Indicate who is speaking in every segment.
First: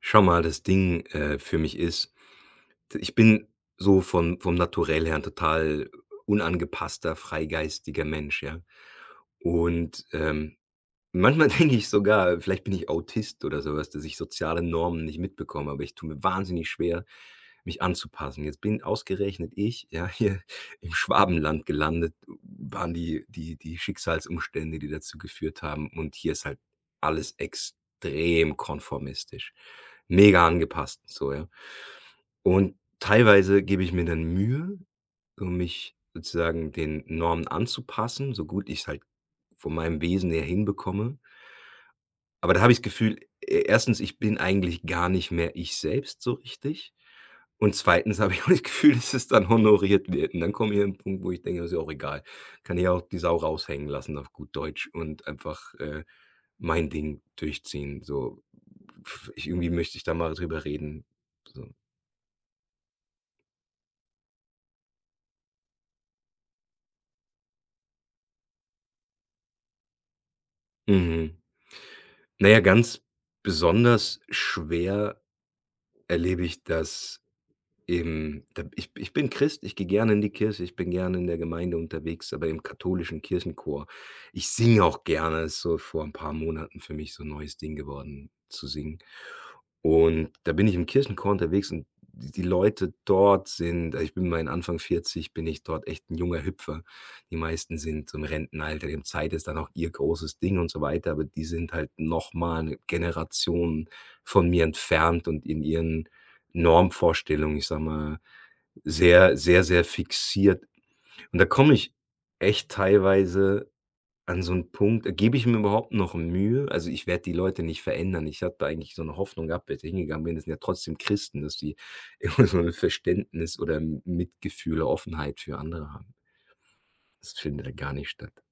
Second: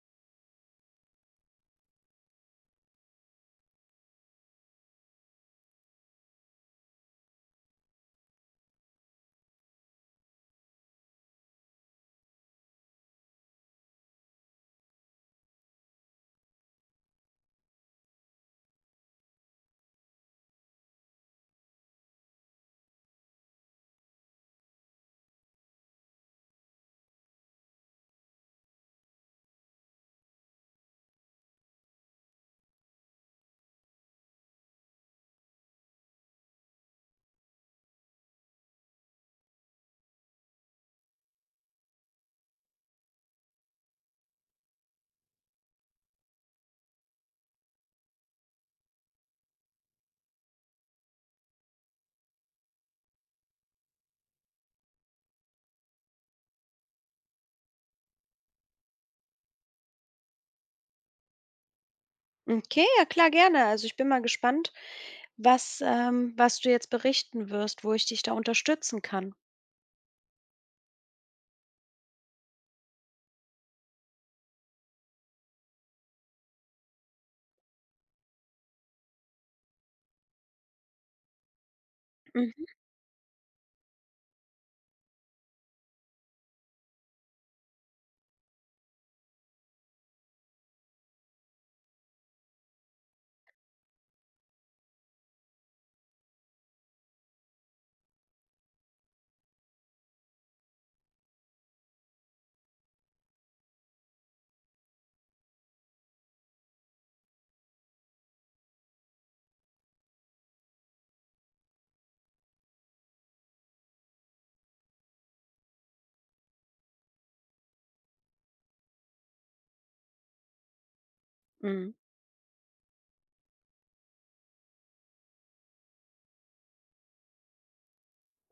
Speaker 1: Schau mal, das Ding, für mich ist, ich bin so von vom Naturell her ein total unangepasster, freigeistiger Mensch, ja? Und, ähm, Manchmal denke ich sogar, vielleicht bin ich Autist oder sowas, dass ich soziale Normen nicht mitbekomme, aber ich tue mir wahnsinnig schwer, mich anzupassen. Jetzt bin ausgerechnet ich, ja, hier im Schwabenland gelandet, waren die Schicksalsumstände, die dazu geführt haben, und hier ist halt alles extrem konformistisch, mega angepasst, so, ja. Und teilweise gebe ich mir dann Mühe, um mich sozusagen den Normen anzupassen, so gut ich's halt von meinem Wesen her hinbekomme. Aber da habe ich das Gefühl, e erstens, ich bin eigentlich gar nicht mehr ich selbst so richtig, und zweitens habe ich auch das Gefühl, dass es dann honoriert wird, und dann komme ich an 'n Punkt, wo ich denke: „Ist ja auch egal. Kann ich auch die Sau raushängen lassen auf gut Deutsch und einfach, mein Ding durchziehen“, so. Pf, Ich irgendwie möchte ich da mal drüber reden, so.
Speaker 2: Okay, ja klar, gerne. Also ich bin mal gespannt, was, was du jetzt berichten wirst, wo ich dich da unterstützen kann.
Speaker 1: Mhm. Na ja, ganz besonders schwer erlebe ich das Im da ich ich bin Christ, ich gehe gerne in die Kirche, ich bin gerne in der Gemeinde unterwegs, aber im
Speaker 2: Mhm.
Speaker 1: katholischen Kirchenchor. Ich singe auch gerne, ist so vor ein paar Monaten für mich so 'n neues Ding geworden, zu singen. Und da bin ich im Kirchenchor unterwegs, und die Leute dort sind also, ich bin mein Anfang 40, bin ich dort echt ein junger Hüpfer. Die meisten sind so im Rentenalter, dem Zeit, ist dann auch ihr großes Ding und so weiter, aber die sind halt nochmal eine Generation von mir entfernt und in ihren Normvorstellung, ich sage mal, sehr, sehr, sehr fixiert. Und da komme ich echt teilweise an so 'n Punkt, gebe ich mir überhaupt noch Mühe? Also, ich werde die Leute nicht verändern. Ich hatte eigentlich so 'ne Hoffnung gehabt, als ich hingegangen bin, das sind ja trotzdem Christen, dass die
Speaker 2: Mhm.
Speaker 1: irgendwie so 'n Verständnis oder M Mitgefühl, Offenheit für andere haben. Das findet ja gar nicht statt.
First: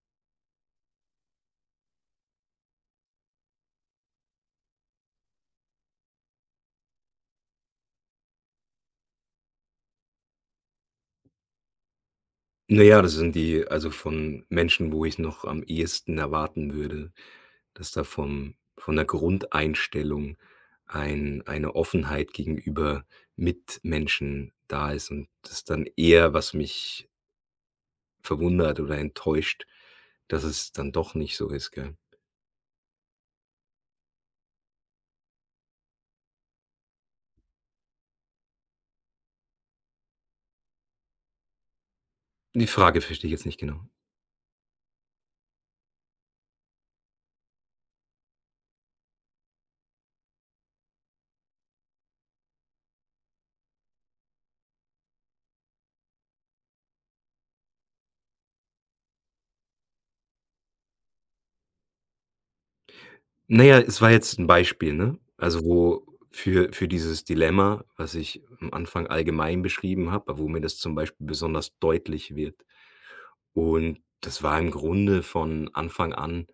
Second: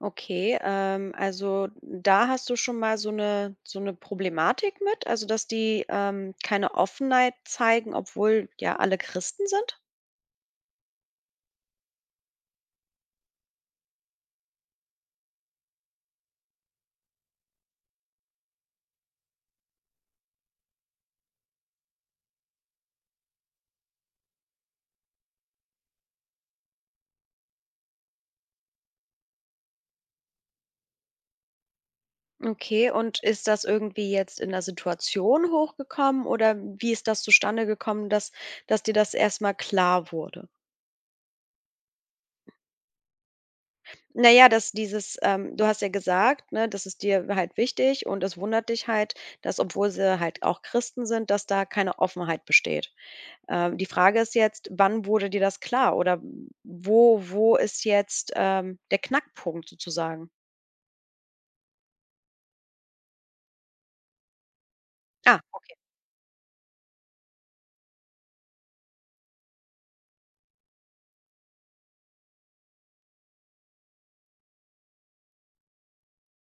Speaker 2: Okay, also da hast du schon mal so eine Problematik mit, also dass die keine Offenheit zeigen, obwohl ja alle Christen sind.
Speaker 1: Na ja, das sind die also, von Menschen, wo ich noch am ehesten erwarten würde, dass da vom von der Grundeinstellung eine Offenheit gegenüber Mitmenschen da ist, und das dann eher, was mich verwundert oder enttäuscht, dass es dann doch nicht so ist, gell?
Speaker 2: Okay, und ist das irgendwie jetzt in der Situation hochgekommen oder wie ist das zustande gekommen, dass dir das erstmal klar wurde?
Speaker 1: Die Frage verstehe ich jetzt nicht genau.
Speaker 2: Na ja, dass dieses, du hast ja gesagt, ne, das ist dir halt wichtig und es wundert dich halt, dass, obwohl sie halt auch Christen sind, dass da keine Offenheit besteht. Die Frage ist jetzt, wann wurde dir das klar oder wo ist jetzt, der Knackpunkt sozusagen?
Speaker 1: Na ja, es war jetzt ein Beispiel, ne?
Speaker 2: Ah,
Speaker 1: Also, wo für dieses Dilemma, was ich am Anfang allgemein beschrieben habe, aber wo mir das zum Beispiel besonders deutlich wird. Und das war im Grunde von Anfang an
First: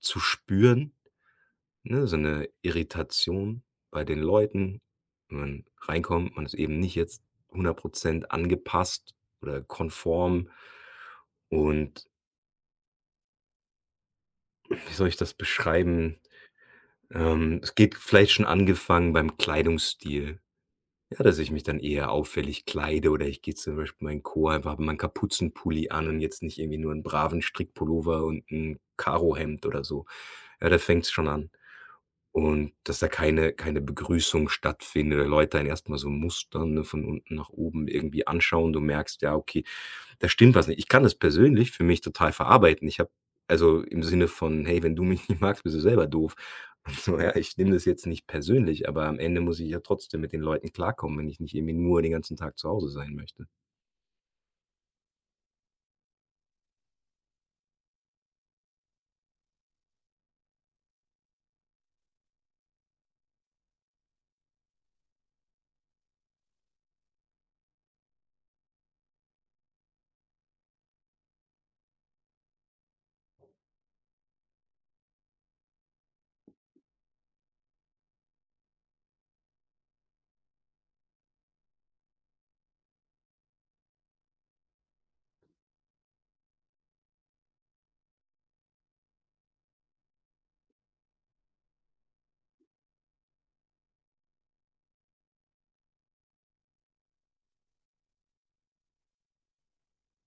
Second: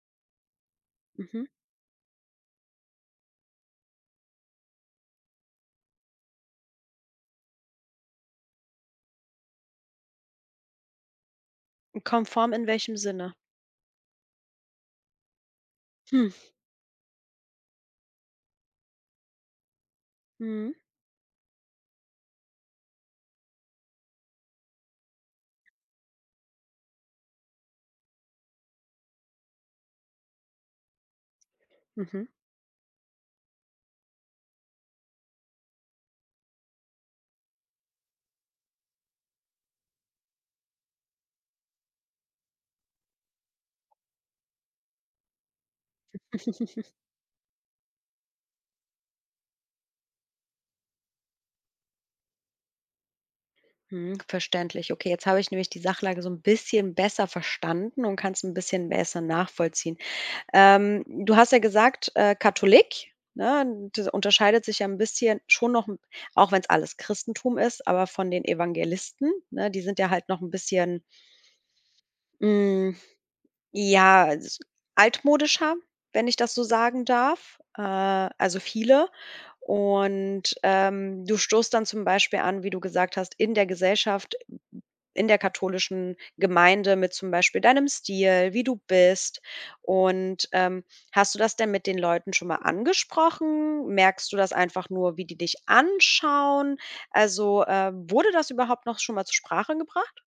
Speaker 1: zu spüren,
Speaker 2: mhm.
Speaker 1: ne, so eine Irritation bei den Leuten. Wenn man reinkommt, man ist eben nicht jetzt 100 angepasst oder konform. Und
Speaker 2: Konform in welchem Sinne?
Speaker 1: wie soll ich das beschreiben?
Speaker 2: Hm,
Speaker 1: Es geht vielleicht schon angefangen beim Kleidungsstil,
Speaker 2: mhm,
Speaker 1: ja, dass ich mich dann eher auffällig kleide, oder ich gehe zum Beispiel in meinen Chor, einfach habe mal Kapuzenpulli an und jetzt nicht irgendwie nur einen braven Strickpullover und ein Karohemd oder so. Ja, da fängt's schon an.
Speaker 2: mhm,
Speaker 1: Und dass da keine Begrüßung stattfindet oder Leute einen erstmal so mustern, ne, von unten nach oben irgendwie anschauen. Du merkst, ja, okay, da stimmt was nicht. Ich kann das persönlich für mich total verarbeiten. Ich habe also im Sinne von: „Hey, wenn du mich nicht magst, bist du selber doof.“ Und so, ja, ich nehme das jetzt nicht persönlich, aber am Ende muss ich ja trotzdem mit den Leuten klarkommen, wenn ich nicht irgendwie nur den ganzen Tag zu Hause sein möchte.
Speaker 2: mhm, verständlich. Okay, jetzt habe ich nämlich die Sachlage so ein bisschen besser verstanden und kann es ein bisschen besser nachvollziehen. Du hast ja gesagt, Katholik, ne? Das unterscheidet sich ja ein bisschen schon noch 'n auch wenn es alles Christentum ist, aber von den Evangelisten, ne? Die sind ja halt noch ein bisschen, hm ja, s altmodischer, wenn ich das so sagen darf, also viele. Und, du stoßt dann zum Beispiel an, wie du gesagt hast, in der Gesellschaft, in der katholischen Gemeinde mit zum Beispiel deinem Stil, wie du bist. Und, hast du das denn mit den Leuten schon mal angesprochen? Merkst du das einfach nur, wie die dich anschauen? Also, wurde das überhaupt noch schon mal zur Sprache gebracht?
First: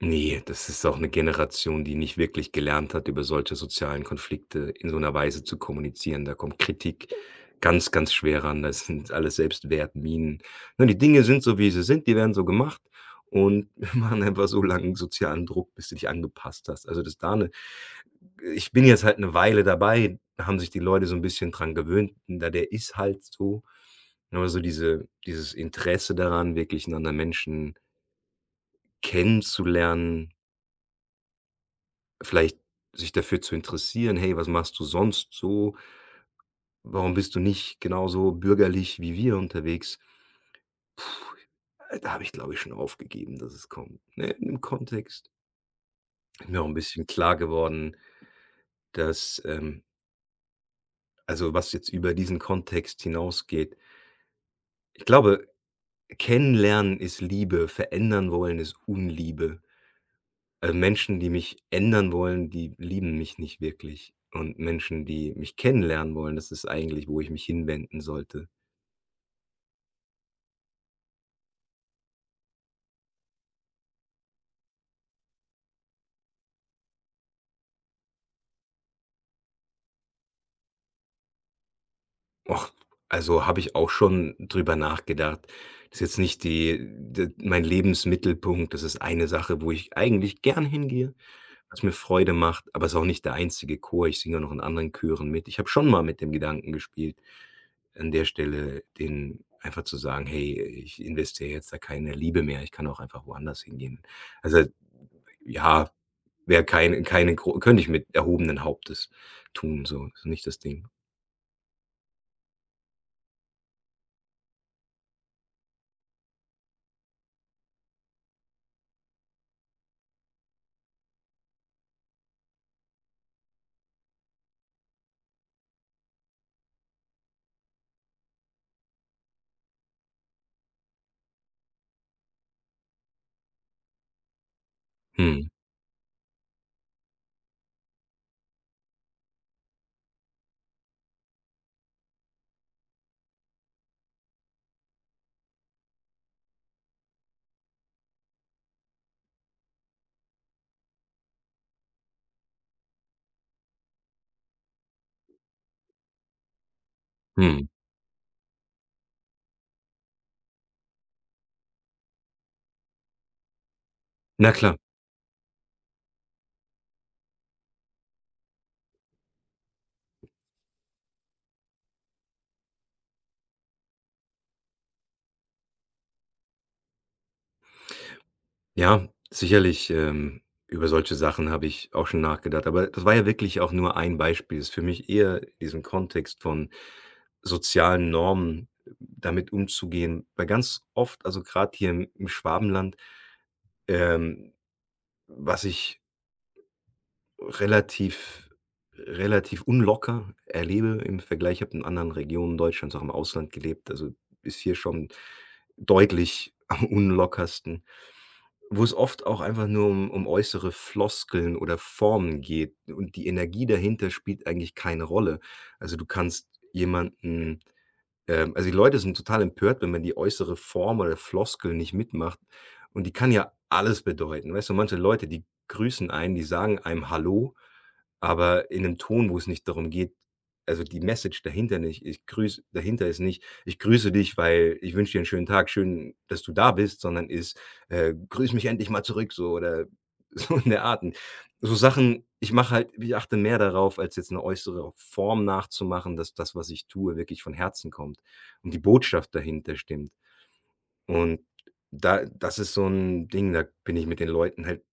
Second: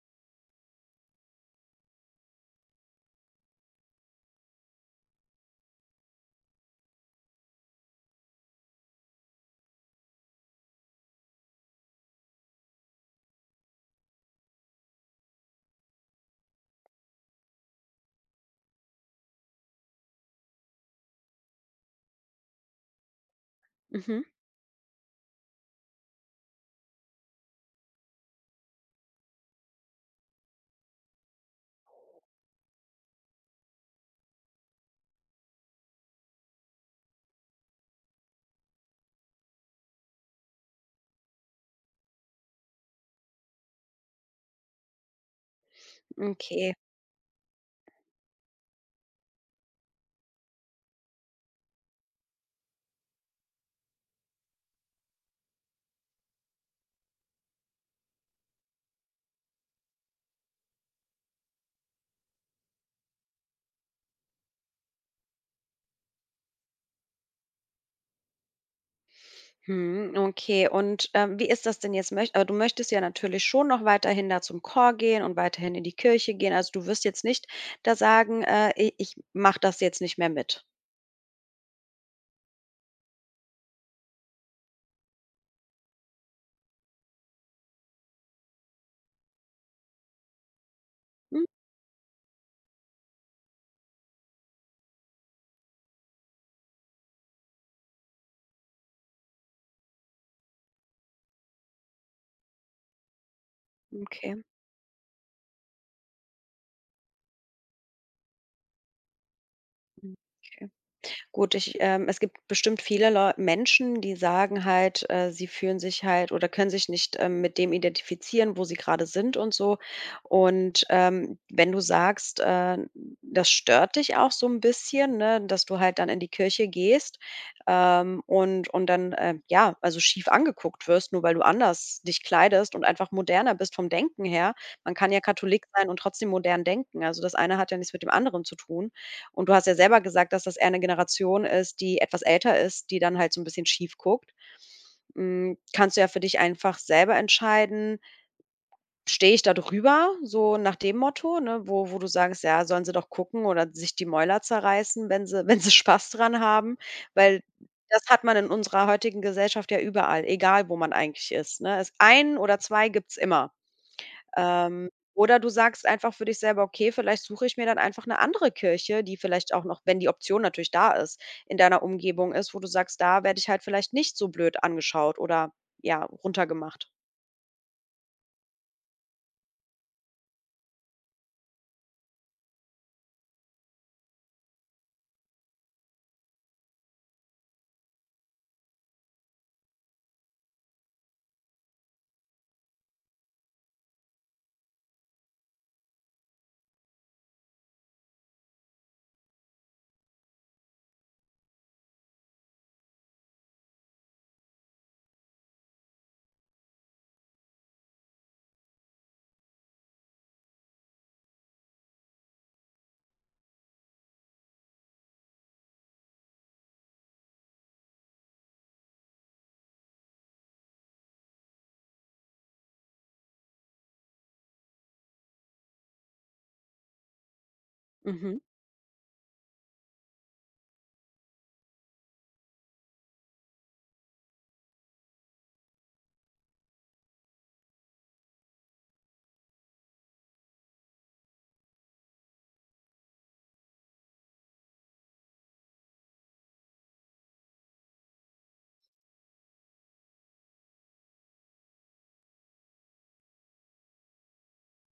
Speaker 1: Nee, das ist auch eine Generation, die nicht wirklich gelernt hat, über solche sozialen Konflikte in so einer Weise zu kommunizieren. Da kommt Kritik ganz, ganz schwer ran. Das sind alles Selbstwertminen. Ne, die Dinge sind so, wie sie sind, die werden so gemacht, und wir machen einfach so langen sozialen Druck, bis du dich angepasst hast. Also, dass da 'ne ich bin jetzt halt eine Weile dabei, da haben sich die Leute so ein bisschen dran gewöhnt. Da der ist halt so.
Speaker 2: Mhm,
Speaker 1: Aber so dieses Interesse daran, wirklich 'nen anderen Menschen kennenzulernen, vielleicht sich dafür zu interessieren: „Hey, was machst du sonst so? Warum bist du nicht genauso bürgerlich wie wir unterwegs?“ Da habe ich, glaube ich, schon aufgegeben, dass es kommt. Ne, im Kontext ist mir auch
Speaker 2: okay.
Speaker 1: ein bisschen klar geworden, dass, also, was jetzt über diesen Kontext hinausgeht. Ich glaube, kennenlernen ist Liebe, verändern wollen ist Unliebe. Menschen, die mich ändern wollen, die lieben mich nicht wirklich. Und Menschen, die mich kennenlernen wollen, das ist eigentlich, wo ich mich hinwenden sollte.
Speaker 2: Mhm, okay. Und, wie ist das denn jetzt? Möcht aber du möchtest ja natürlich schon noch weiterhin da zum Chor gehen und weiterhin in die Kirche gehen. Also, du wirst jetzt nicht da sagen: i ich mache das jetzt nicht mehr mit.“
Speaker 1: Och, also, habe ich auch schon drüber nachgedacht. Das ist jetzt nicht die d mein Lebensmittelpunkt. Das ist eine Sache, wo ich eigentlich gern hingehe,
Speaker 2: Hm,
Speaker 1: was mir Freude macht, aber es ist auch nicht der einzige Chor. Ich singe ja noch in anderen Chören mit. Ich habe schon mal mit dem Gedanken gespielt, an der Stelle den einfach zu sagen: „Hey, ich investiere jetzt da keine Liebe mehr. Ich kann auch einfach woanders hingehen.“
Speaker 2: okay.
Speaker 1: Also, ja, wäre kein keine gro könnte ich mit erhobenen Hauptes tun so.
Speaker 2: Mhm,
Speaker 1: Ist nicht das
Speaker 2: okay.
Speaker 1: Ding.
Speaker 2: Gut, ich es gibt bestimmt viele Leu Menschen, die sagen halt, sie fühlen sich halt oder können sich nicht, mit dem identifizieren, wo sie gerade sind und so. Und, wenn du sagst, das stört dich auch so ein bisschen, ne, dass du halt dann in die Kirche gehst, und dann, ja, also, schief angeguckt wirst, nur weil du anders dich kleidest und einfach moderner bist vom Denken her. Man kann ja
Speaker 1: Mhm,
Speaker 2: Katholik sein und trotzdem modern denken. Also, das eine hat ja nichts mit dem anderen zu tun. Und du hast ja selber gesagt, dass das eher eine Generation ist, die etwas älter ist, die dann halt so 'n bisschen schief guckt. Hm, kannst du ja für dich einfach selber entscheiden: „Stehe ich da drüber?“ So nach dem Motto, ne, wo du sagst: „Ja, sollen sie doch gucken oder sich die Mäuler zerreißen, wenn sie wenn sie Spaß dran haben.“ Weil
Speaker 1: mhm.
Speaker 2: das hat man in unserer heutigen Gesellschaft ja überall, egal wo man eigentlich ist, ne? Es einen oder 2 gibt's immer.
Speaker 1: Na klar.
Speaker 2: Oder du sagst einfach für dich selber: „Okay, vielleicht suche ich mir dann einfach eine andere Kirche“, die vielleicht auch noch wenn die Option natürlich da ist, in deiner Umgebung ist, wo du sagst: „Da werde ich halt vielleicht nicht so blöd angeschaut oder, ja, runtergemacht.“
Speaker 1: Ja, sicherlich, über solche Sachen habe ich auch schon nachgedacht, aber das war ja wirklich auch nur ein Beispiel. Ist für mich eher diesen Kontext von sozialen Normen, damit umzugehen, weil ganz oft, also gerade hier im Schwabenland, ähm, was ich relativ relativ unlocker erlebe im Vergleich, ich habe in anderen Regionen Deutschlands, auch im Ausland gelebt, also ist hier schon deutlich am unlockersten. Wo es oft auch einfach nur um äußere Floskeln oder Formen geht, und die Energie dahinter spielt eigentlich keine Rolle. Also, du kannst jemanden also, die Leute sind total empört, wenn man die äußere Form oder Floskel nicht mitmacht, und die kann ja alles bedeuten. Weißt du, manche Leute, die grüßen einen, die sagen einem „Hallo“,
Speaker 2: Mhm.
Speaker 1: aber in einem Ton, wo es nicht darum geht, also, die Message dahinter nicht ich grüße, dahinter ist nicht: „Ich grüße dich, weil ich wünsche dir einen schönen Tag, schön, dass du da bist“, sondern ist, „Grüß mich endlich mal zurück“, so oder so in der Art. Und so Sachen ich mache halt ich achte mehr darauf, als jetzt eine äußere Form nachzumachen, dass das, was ich tue, wirklich von Herzen kommt und die Botschaft dahinter stimmt. Und da das ist so ein Ding, da bin ich mit den Leuten halt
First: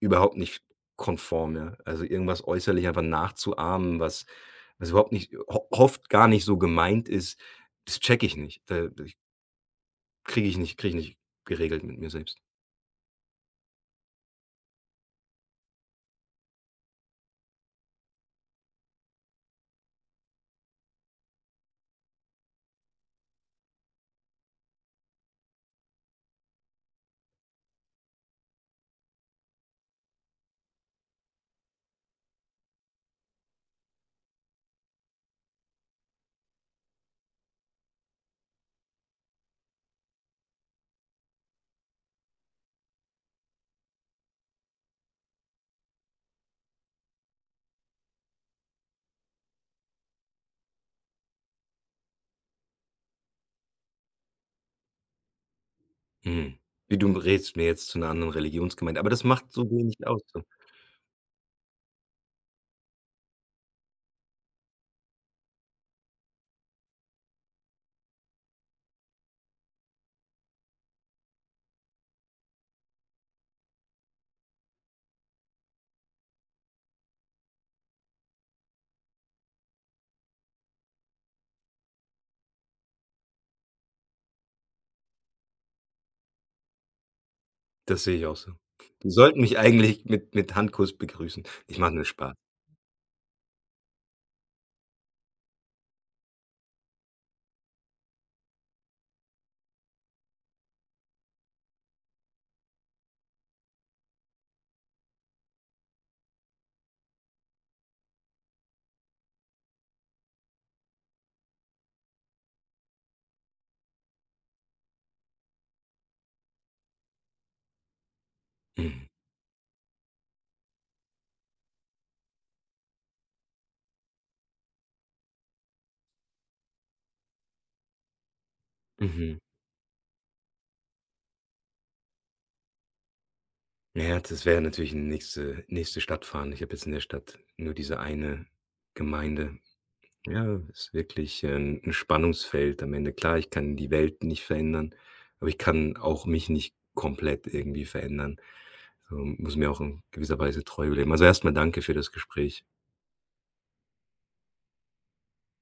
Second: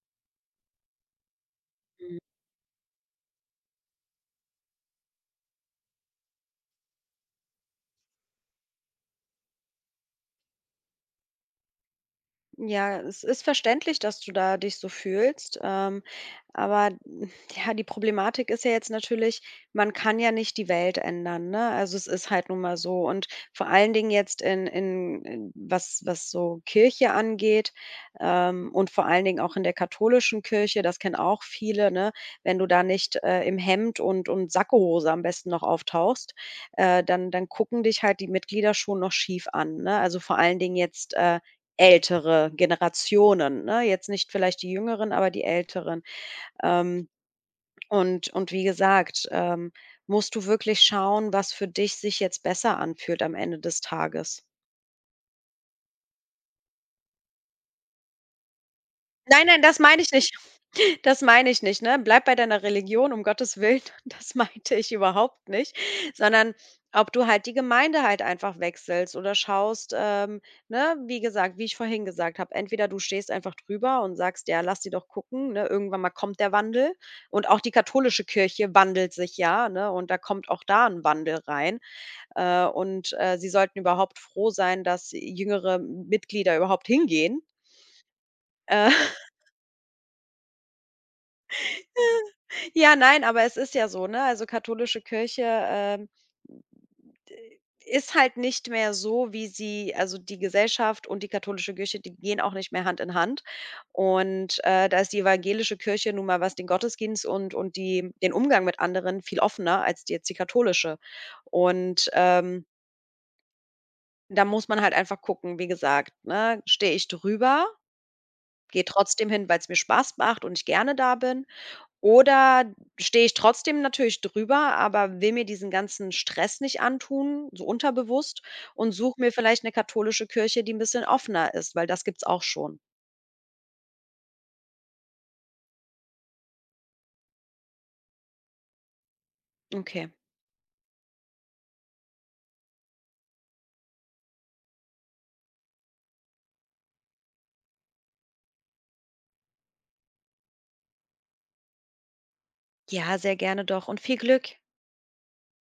Speaker 1: überhaupt nicht konform, ja. Also, irgendwas äußerlich einfach nachzuahmen, was überhaupt nicht ho oft gar nicht so gemeint ist, das checke ich nicht. Da kriege ich nicht geregelt mit mir selbst.
Speaker 2: Ja, es ist verständlich, dass du da dich so fühlst. Aber ja, die Problematik ist ja jetzt natürlich, man kann ja nicht die Welt ändern, ne? Also es ist halt nun mal so. Und vor allen Dingen jetzt in was, was so Kirche angeht, und vor allen Dingen auch in der katholischen Kirche, das kennen auch viele, ne? Wenn du da nicht im Hemd und Sakkohose am besten noch auftauchst, dann gucken dich halt die Mitglieder schon noch schief an, ne? Also vor allen Dingen jetzt ältere Generationen, ne? Jetzt nicht vielleicht die Jüngeren, aber die Älteren. Ähm, und wie gesagt, musst du wirklich schauen, was für dich sich jetzt besser anfühlt am Ende des Tages.
Speaker 1: Mhm. Wie du redest mir jetzt zu einer anderen Religionsgemeinde, aber das
Speaker 2: Nein,
Speaker 1: macht
Speaker 2: nein,
Speaker 1: so
Speaker 2: das
Speaker 1: wenig
Speaker 2: meine ich
Speaker 1: aus,
Speaker 2: nicht.
Speaker 1: so.
Speaker 2: Das meine ich nicht, ne? Bleib bei deiner Religion, um Gottes Willen. Das meinte ich überhaupt nicht, sondern ob du halt die Gemeinde halt einfach wechselst oder schaust, ne, wie gesagt, wie ich vorhin gesagt habe, entweder du stehst einfach drüber und sagst: „Ja, lass die doch gucken, ne, irgendwann mal kommt der Wandel.“ Und auch die katholische Kirche wandelt sich ja, ne, und da kommt auch da ein Wandel rein. Sie sollten überhaupt froh sein, dass jüngere Mitglieder überhaupt hingehen.
Speaker 1: Das sehe ich auch so.
Speaker 2: Äh
Speaker 1: Die sollten mich eigentlich mit Handkuss begrüßen. Ich mache nur Spaß.
Speaker 2: Ja, nein, aber es ist ja so, ne? Also, katholische Kirche, d ist halt nicht mehr so, wie sie also, die Gesellschaft und die katholische Kirche, die gehen auch nicht mehr Hand in Hand. Und, da ist die evangelische Kirche nun mal, was den Gottesdienst und die den Umgang mit anderen viel offener als die jetzt die katholische. Und, da muss man halt einfach gucken, wie gesagt, ne? Stehe ich drüber, gehe
Speaker 1: Mhm.
Speaker 2: trotzdem hin, weil es mir Spaß macht und ich gerne da bin oder stehe ich trotzdem natürlich drüber, aber will mir diesen ganzen Stress nicht antun, so unterbewusst und suche mir
Speaker 1: Mhm.
Speaker 2: vielleicht eine katholische Kirche, die ein bisschen offener ist, weil das gibt's auch schon.
Speaker 1: Na ja, das wäre natürlich 'ne nächste Stadt fahren. Ich habe jetzt in der Stadt nur diese eine Gemeinde.
Speaker 2: Okay.
Speaker 1: Ja, ist wirklich, 'n Spannungsfeld am Ende. Klar, ich kann die Welt nicht verändern, aber ich kann auch mich nicht komplett irgendwie verändern. So, muss mir auch in gewisser Weise treu bleiben. Also, erstmal danke für das Gespräch.
Speaker 2: Ja, sehr gerne doch und viel Glück.